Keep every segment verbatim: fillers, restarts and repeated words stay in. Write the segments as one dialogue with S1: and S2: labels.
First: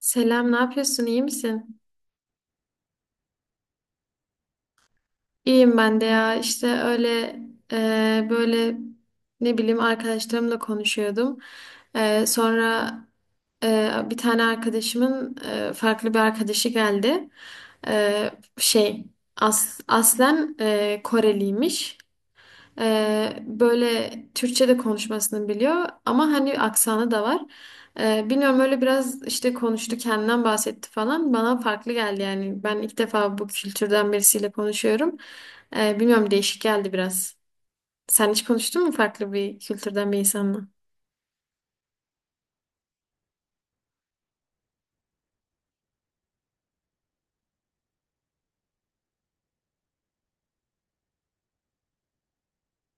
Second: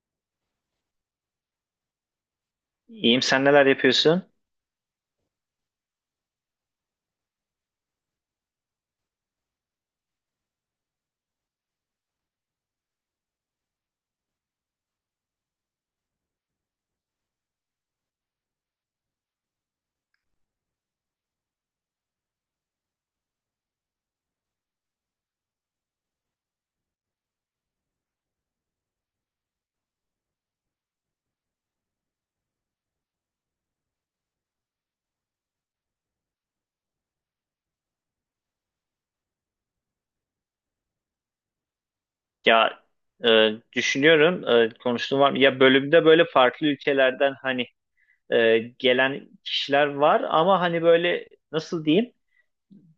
S1: Selam, ne yapıyorsun? İyi misin?
S2: İyiyim, sen neler yapıyorsun?
S1: İyiyim ben de ya. İşte öyle e, böyle ne bileyim arkadaşlarımla konuşuyordum. E, sonra e, bir tane arkadaşımın e, farklı bir arkadaşı geldi. E, şey As- aslen e, Koreliymiş. Ee, böyle Türkçe de konuşmasını biliyor ama hani aksanı da var. Ee, bilmiyorum öyle biraz işte konuştu kendinden bahsetti falan bana farklı geldi yani ben ilk defa bu kültürden birisiyle konuşuyorum. Ee, bilmiyorum değişik geldi biraz. Sen hiç konuştun mu farklı bir kültürden bir insanla?
S2: Ya e, düşünüyorum, e, konuştuğum var mı? Ya bölümde böyle farklı ülkelerden hani e, gelen kişiler var ama hani böyle nasıl diyeyim?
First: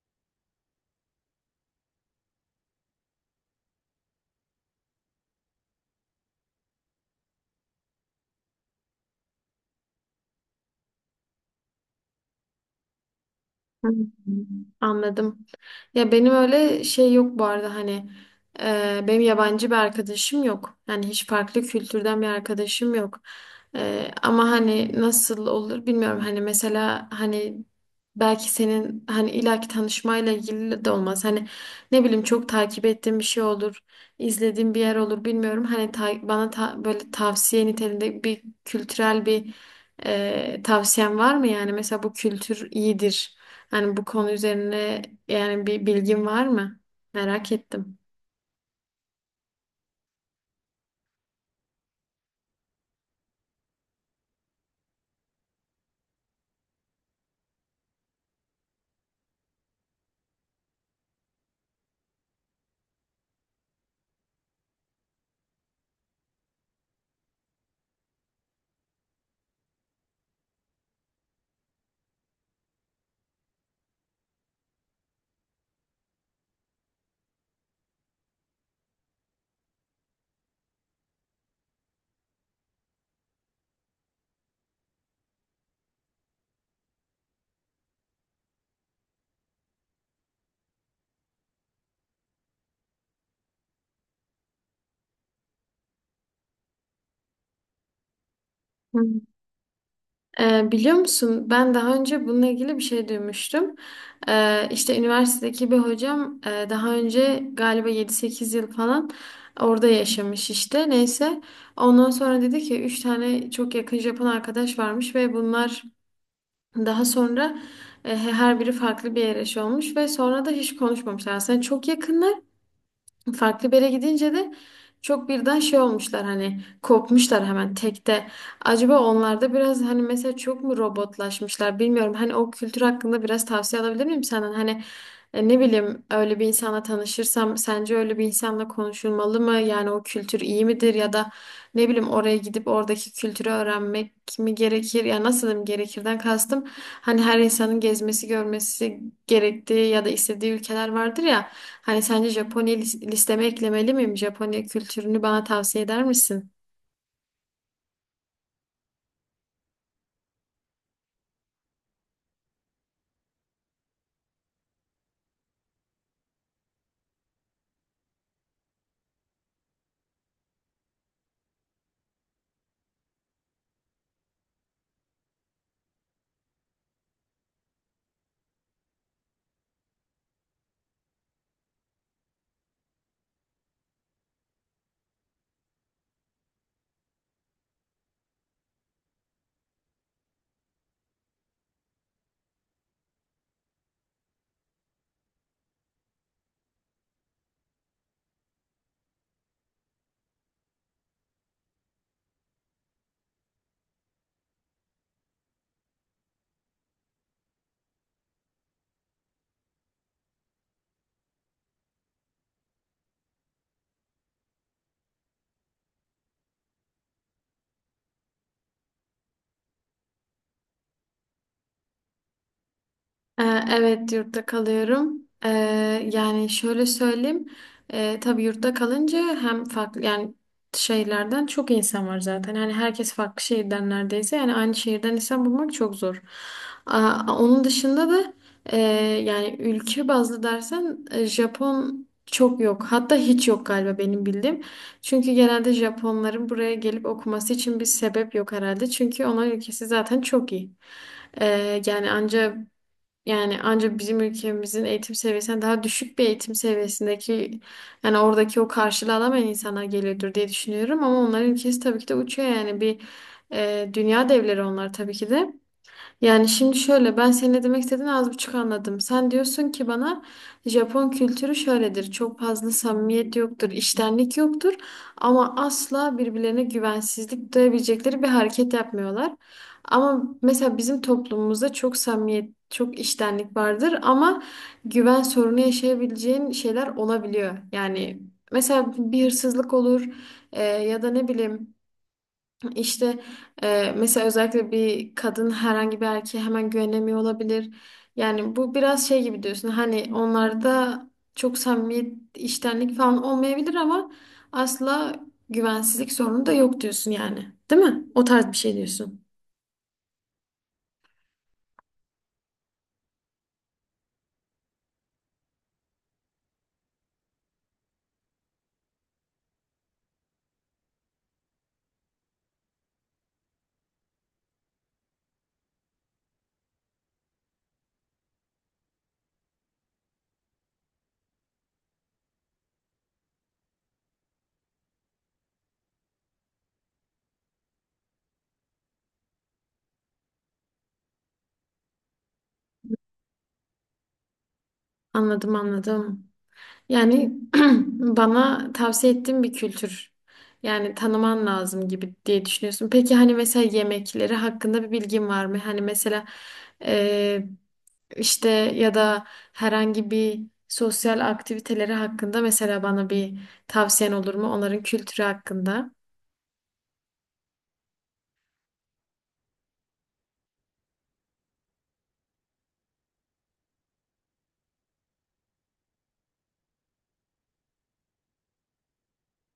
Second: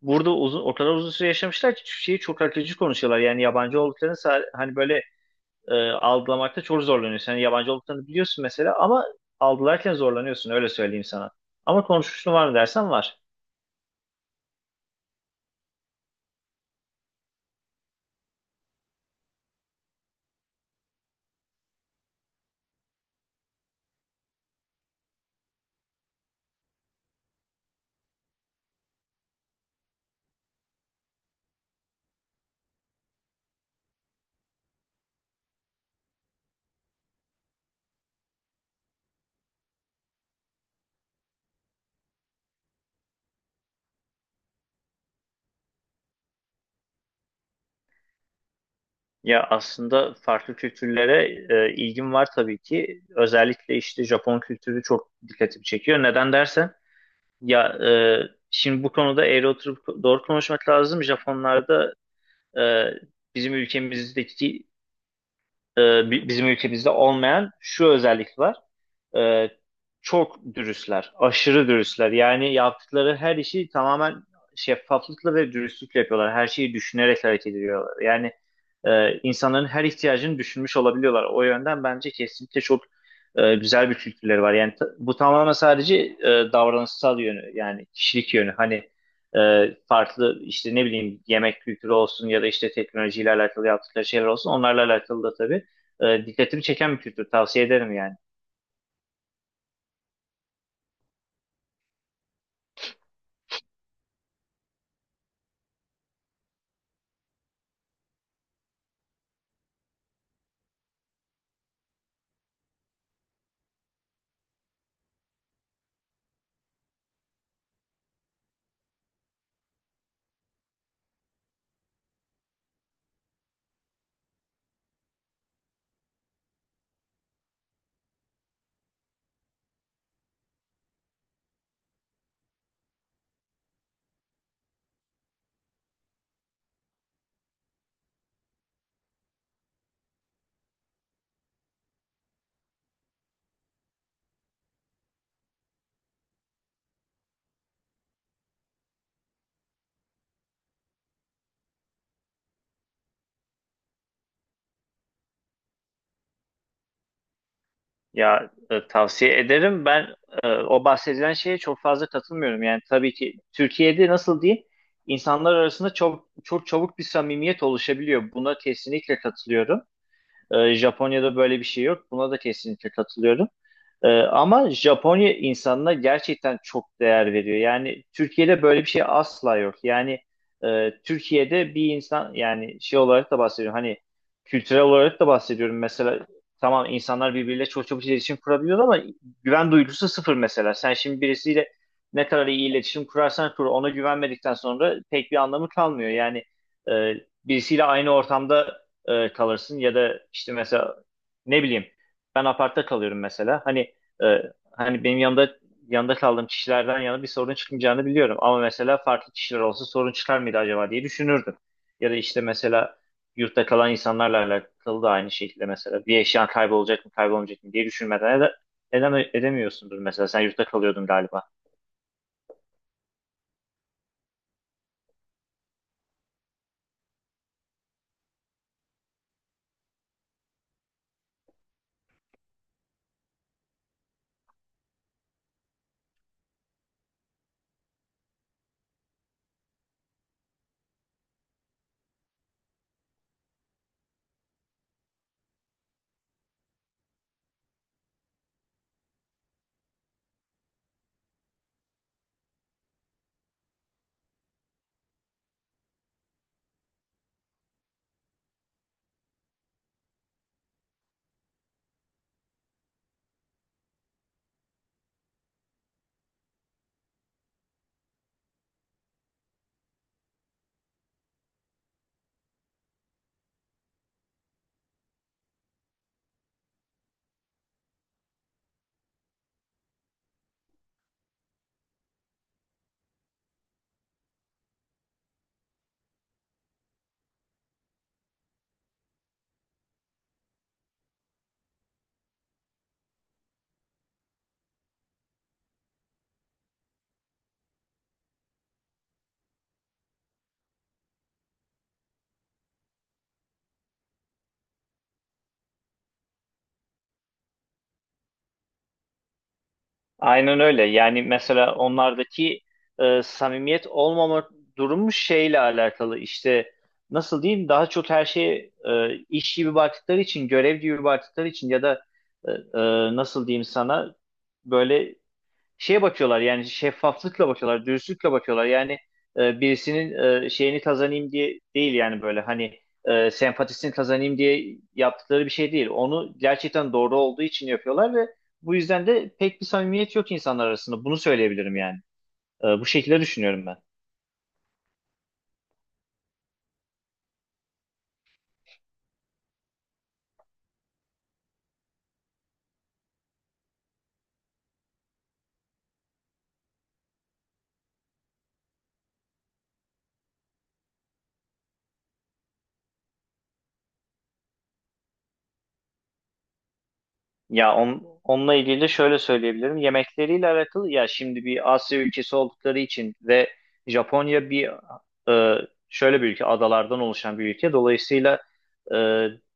S2: Burada uzun, o kadar uzun süre yaşamışlar ki şeyi çok akıcı konuşuyorlar. Yani yabancı olduklarını sa- hani böyle e, algılamakta çok zorlanıyorsun. Yani yabancı olduklarını biliyorsun mesela, ama algılarken zorlanıyorsun, öyle söyleyeyim sana. Ama konuşmuşluğum var mı dersen, var.
S1: Hı, anladım. Ya benim öyle şey yok bu arada hani e, benim yabancı bir arkadaşım yok. Yani hiç farklı kültürden bir arkadaşım yok. E, ama hani nasıl olur bilmiyorum. Hani mesela hani belki senin hani illaki tanışmayla ilgili de olmaz. Hani ne bileyim çok takip ettiğim bir şey olur. izlediğim bir yer olur bilmiyorum. Hani ta- bana ta- böyle tavsiye niteliğinde bir kültürel bir e, tavsiyen var mı? Yani mesela bu kültür iyidir. Yani bu konu üzerine yani bir bilgin var mı? Merak ettim.
S2: Ya aslında farklı kültürlere e, ilgim var tabii ki. Özellikle işte Japon kültürü çok dikkatimi çekiyor. Neden dersen, ya e, şimdi bu konuda eğri oturup doğru konuşmak lazım. Japonlarda e, bizim ülkemizdeki e, bi- bizim ülkemizde olmayan şu özellik var. E, Çok dürüstler, aşırı dürüstler. Yani yaptıkları her işi tamamen şeffaflıkla ve dürüstlükle yapıyorlar. Her şeyi düşünerek hareket ediyorlar. Yani e, insanların her ihtiyacını düşünmüş olabiliyorlar. O yönden bence kesinlikle çok e, güzel bir kültürleri var. Yani ta- bu tamamen sadece e, davranışsal yönü, yani kişilik yönü. Hani e, farklı işte, ne bileyim, yemek kültürü olsun ya da işte teknolojiyle alakalı yaptıkları şeyler olsun. Onlarla alakalı da tabii e, dikkatimi çeken bir kültür. Tavsiye ederim yani.
S1: Hı. Ee, biliyor musun ben daha önce bununla ilgili bir şey duymuştum. Ee, işte üniversitedeki bir hocam e, daha önce galiba yedi sekiz yıl falan orada yaşamış işte. Neyse ondan sonra dedi ki üç tane çok yakın Japon arkadaş varmış ve bunlar daha sonra e, her biri farklı bir yere şey olmuş ve sonra da hiç konuşmamışlar. Aslında çok yakınlar. Farklı bir yere gidince de çok birden şey olmuşlar hani kopmuşlar hemen tekte. Acaba onlarda biraz hani mesela çok mu robotlaşmışlar bilmiyorum. Hani o kültür hakkında biraz tavsiye alabilir miyim senden? Hani e, ne bileyim öyle bir insanla tanışırsam sence öyle bir insanla konuşulmalı mı? Yani o kültür iyi midir ya da ne bileyim oraya gidip oradaki kültürü öğrenmek mi gerekir? Ya nasıl diyeyim gerekirden kastım hani her insanın gezmesi, görmesi gerektiği ya da istediği ülkeler vardır ya. Hani sence Japonya lis- listeme eklemeli miyim? Japonya kültürünü bana tavsiye eder misin?
S2: Ya e, tavsiye ederim. Ben e, o bahsedilen şeye çok fazla katılmıyorum. Yani tabii ki Türkiye'de nasıl diyeyim? İnsanlar arasında çok çok çabuk bir samimiyet oluşabiliyor. Buna kesinlikle katılıyorum. Ee, Japonya'da böyle bir şey yok. Buna da kesinlikle katılıyorum. Ee, ama Japonya insanına gerçekten çok değer veriyor. Yani Türkiye'de böyle bir şey asla yok. Yani e, Türkiye'de bir insan, yani şey olarak da bahsediyorum, hani kültürel olarak da bahsediyorum. Mesela tamam, insanlar birbiriyle çok çabuk iletişim kurabiliyor ama güven duygusu sıfır mesela. Sen şimdi birisiyle ne kadar iyi iletişim kurarsan kur, ona güvenmedikten sonra pek bir anlamı kalmıyor. Yani e, birisiyle aynı ortamda e, kalırsın ya da işte mesela, ne bileyim, ben apartta kalıyorum mesela. Hani e, hani benim yanında yanında kaldığım kişilerden yana bir sorun çıkmayacağını biliyorum. Ama mesela farklı kişiler olsa sorun çıkar mıydı acaba diye düşünürdüm. Ya da işte mesela yurtta kalan insanlarla alakalı da aynı şekilde, mesela bir eşyan kaybolacak mı kaybolmayacak mı diye düşünmeden ede- edeme- edemiyorsundur mesela, sen yurtta kalıyordun galiba.
S1: Ee, Evet, yurtta kalıyorum. Ee, yani şöyle söyleyeyim. Ee, tabii yurtta kalınca hem farklı yani şehirlerden çok insan var zaten. Hani herkes farklı şehirden neredeyse. Yani aynı şehirden insan bulmak çok zor. Aa, onun dışında da e, yani ülke bazlı dersen e, Japon çok yok. Hatta hiç yok galiba benim bildiğim. Çünkü genelde Japonların buraya gelip okuması için bir sebep yok herhalde. Çünkü onların ülkesi zaten çok iyi. Ee, yani anca yani ancak bizim ülkemizin eğitim seviyesinden daha düşük bir eğitim seviyesindeki yani oradaki o karşılığı alamayan insanlar geliyordur diye düşünüyorum ama onların ülkesi tabii ki de uçuyor yani bir e, dünya devleri onlar tabii ki de. Yani şimdi şöyle ben senin ne demek istediğini az buçuk anladım. Sen diyorsun ki bana Japon kültürü şöyledir. Çok fazla samimiyet yoktur, içtenlik yoktur ama asla birbirlerine güvensizlik duyabilecekleri bir hareket yapmıyorlar. Ama mesela bizim toplumumuzda çok samimiyet, çok içtenlik vardır ama güven sorunu yaşayabileceğin şeyler olabiliyor. Yani mesela bir hırsızlık olur e, ya da ne bileyim işte e, mesela özellikle bir kadın herhangi bir erkeğe hemen güvenemiyor olabilir. Yani bu biraz şey gibi diyorsun. Hani onlarda çok samimiyet, iştenlik falan olmayabilir ama asla güvensizlik sorunu da yok diyorsun yani. Değil mi? O tarz bir şey diyorsun.
S2: Aynen öyle. Yani mesela onlardaki e, samimiyet olmama durumu şeyle alakalı. İşte nasıl diyeyim? Daha çok her şeye e, iş gibi baktıkları için, görev gibi baktıkları için ya da e, e, nasıl diyeyim sana, böyle şeye bakıyorlar, yani şeffaflıkla bakıyorlar, dürüstlükle bakıyorlar. Yani e, birisinin e, şeyini kazanayım diye değil, yani böyle hani e, sempatisini kazanayım diye yaptıkları bir şey değil. Onu gerçekten doğru olduğu için yapıyorlar ve bu yüzden de pek bir samimiyet yok insanlar arasında. Bunu söyleyebilirim yani. E, bu şekilde düşünüyorum ben.
S1: Anladım, anladım. Yani bana tavsiye ettiğin bir kültür. Yani tanıman lazım gibi diye düşünüyorsun. Peki hani mesela yemekleri hakkında bir bilgin var mı? Hani mesela eee, işte ya da herhangi bir sosyal aktiviteleri hakkında mesela bana bir tavsiyen olur mu? Onların kültürü hakkında.
S2: Ya on, onunla ilgili de şöyle söyleyebilirim. Yemekleriyle alakalı, ya şimdi bir Asya ülkesi oldukları için ve Japonya bir e, şöyle bir ülke, adalardan oluşan bir ülke. Dolayısıyla e,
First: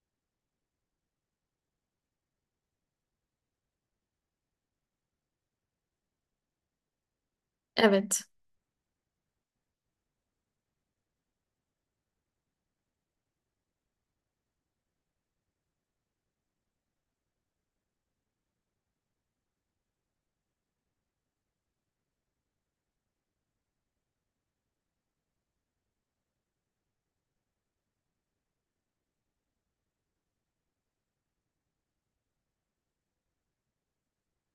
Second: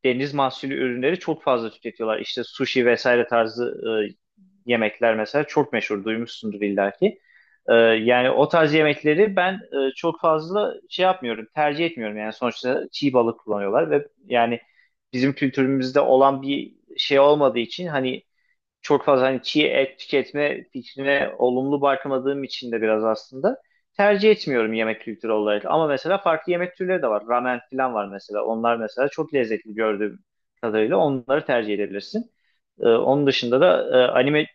S2: deniz mahsulü ürünleri çok fazla tüketiyorlar. İşte sushi vesaire tarzı e, yemekler mesela çok meşhur, duymuşsundur illaki. Ee,
S1: Evet.
S2: yani o tarz yemekleri ben e, çok fazla şey yapmıyorum, tercih etmiyorum. Yani sonuçta çiğ balık kullanıyorlar ve yani bizim kültürümüzde olan bir şey olmadığı için, hani çok fazla hani çiğ et tüketme fikrine olumlu bakmadığım için de biraz aslında tercih etmiyorum yemek kültürü olarak. Ama mesela farklı yemek türleri de var. Ramen falan var mesela. Onlar mesela çok lezzetli, gördüğüm kadarıyla onları tercih edebilirsin. Ee, onun dışında da e, anime e,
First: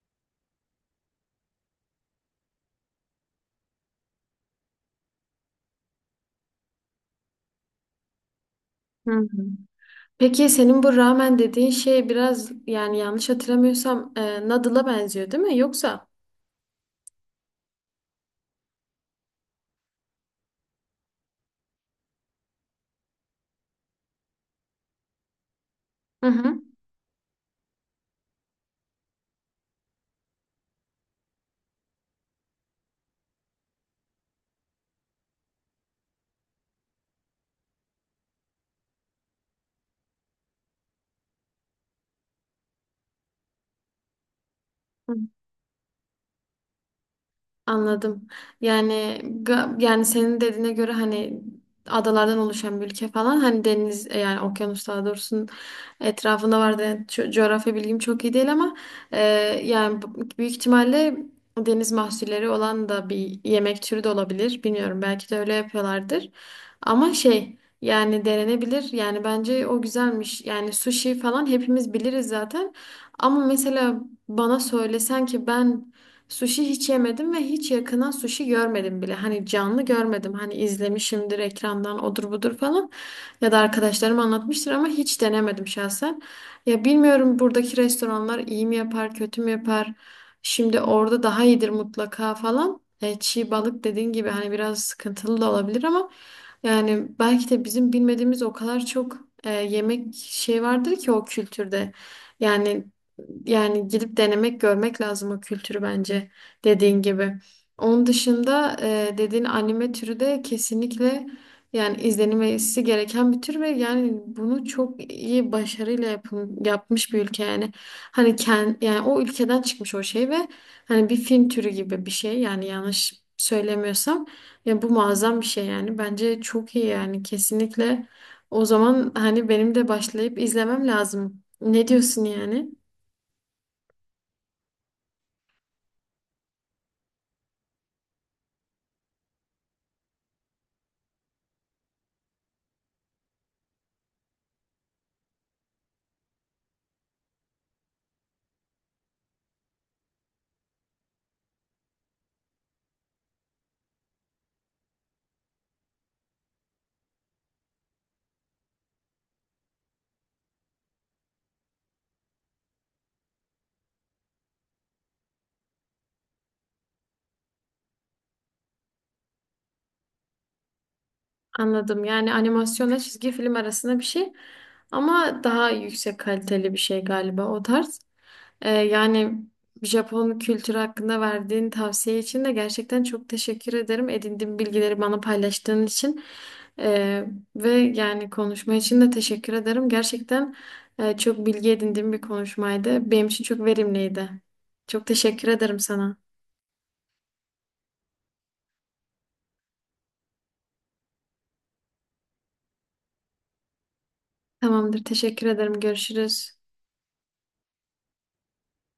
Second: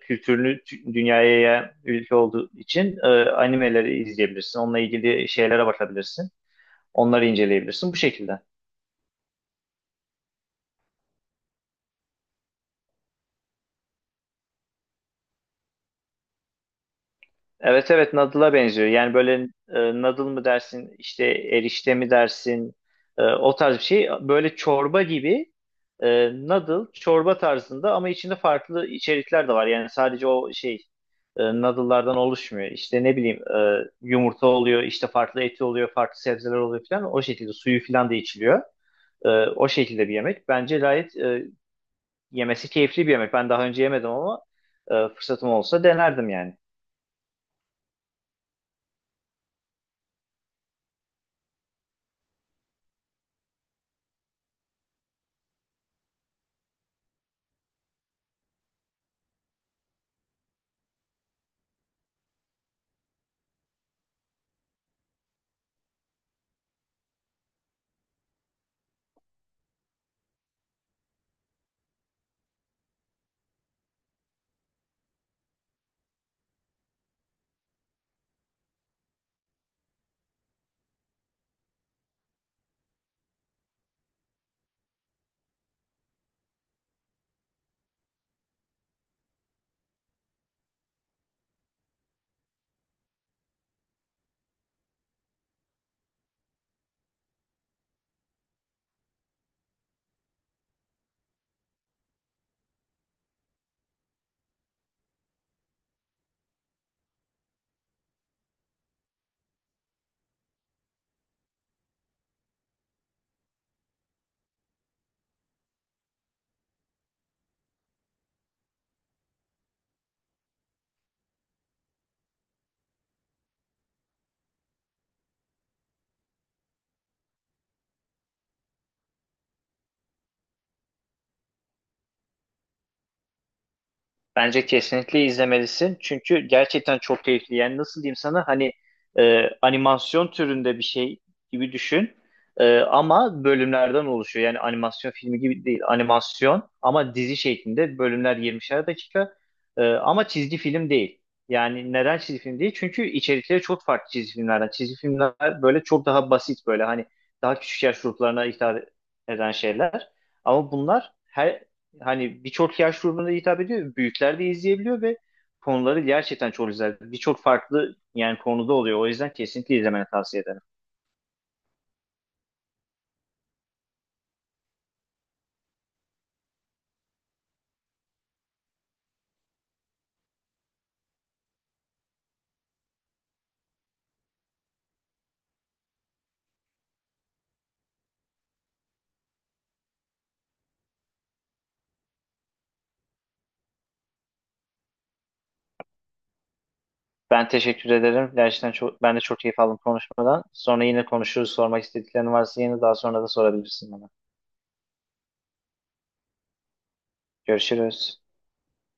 S2: kültürünü tü- dünyaya yayan ülke olduğu için e, animeleri izleyebilirsin. Onunla ilgili şeylere bakabilirsin. Onları inceleyebilirsin bu şekilde.
S1: Hı hı. Peki senin bu ramen dediğin şey biraz yani yanlış hatırlamıyorsam e, noodle'a benziyor değil mi? Yoksa?
S2: Evet, evet, noodle'a benziyor. Yani böyle e, noodle mı dersin, işte erişte mi dersin, e, o tarz bir şey. Böyle çorba gibi, e,
S1: Hı hı.
S2: noodle çorba tarzında ama içinde farklı içerikler de var. Yani sadece o şey e, noodle'lardan oluşmuyor. İşte, ne bileyim, e, yumurta oluyor, işte farklı eti oluyor, farklı sebzeler oluyor falan. O şekilde suyu falan da içiliyor. E, O şekilde bir yemek. Bence gayet e, yemesi keyifli bir yemek. Ben daha önce yemedim ama e, fırsatım olsa denerdim yani.
S1: Anladım. Yani ga- yani senin dediğine göre hani adalardan oluşan bir ülke falan hani deniz e, yani okyanus daha doğrusu etrafında var da co- coğrafya bilgim çok iyi değil ama e, yani bu- büyük ihtimalle deniz mahsulleri olan da bir yemek türü de olabilir. Bilmiyorum belki de öyle yapıyorlardır. Ama şey yani denenebilir. Yani bence o güzelmiş. Yani sushi falan hepimiz biliriz zaten. Ama mesela bana söylesen ki ben sushi hiç yemedim ve hiç yakından sushi görmedim bile. Hani canlı görmedim. Hani izlemişimdir ekrandan odur budur falan. Ya da arkadaşlarım anlatmıştır ama hiç denemedim şahsen. Ya bilmiyorum buradaki restoranlar iyi mi yapar, kötü mü yapar? Şimdi orada daha iyidir mutlaka falan. E, çiğ balık dediğin gibi hani biraz sıkıntılı da olabilir ama yani belki de bizim bilmediğimiz o kadar çok e, yemek şey vardır ki o kültürde. Yani yani gidip denemek, görmek lazım o kültürü bence dediğin gibi. Onun dışında e, dediğin anime türü de kesinlikle yani izlenmesi gereken bir tür ve yani bunu çok iyi başarıyla yapın, yapmış bir ülke yani. Hani ken, yani o ülkeden çıkmış o şey ve hani bir film türü gibi bir şey yani yanlış söylemiyorsam ya bu muazzam bir şey yani. Bence çok iyi yani kesinlikle. O zaman hani benim de başlayıp izlemem lazım. Ne diyorsun yani?
S2: Bence kesinlikle izlemelisin. Çünkü gerçekten çok keyifli. Yani nasıl diyeyim sana, hani e, animasyon türünde bir şey gibi düşün. E, ama bölümlerden oluşuyor. Yani animasyon filmi gibi değil. Animasyon ama dizi şeklinde, bölümler yirmişer dakika. E, ama çizgi film değil. Yani neden çizgi film değil? Çünkü içerikleri çok farklı çizgi filmlerden. Çizgi filmler böyle çok daha basit, böyle hani daha küçük yaş gruplarına hitap eden şeyler. Ama bunlar her hani birçok yaş grubuna hitap ediyor. Büyükler de izleyebiliyor ve konuları gerçekten çok güzel. Birçok farklı yani konuda oluyor. O yüzden kesinlikle izlemeni tavsiye ederim.
S1: Anladım. Yani animasyonla çizgi film arasında bir şey ama daha yüksek kaliteli bir şey galiba o tarz. Ee, yani Japon kültürü hakkında verdiğin tavsiye için de gerçekten çok teşekkür ederim. Edindiğim bilgileri bana paylaştığın için Ee, ve yani konuşma için de teşekkür ederim. Gerçekten e, çok bilgi edindiğim bir konuşmaydı. Benim için çok verimliydi. Çok teşekkür ederim sana.
S2: Ben teşekkür ederim. Gerçekten çok, ben de çok keyif aldım konuşmadan. Sonra yine konuşuruz. Sormak istediklerin varsa yine daha sonra da sorabilirsin bana.
S1: Tamamdır. Teşekkür ederim. Görüşürüz.
S2: Görüşürüz.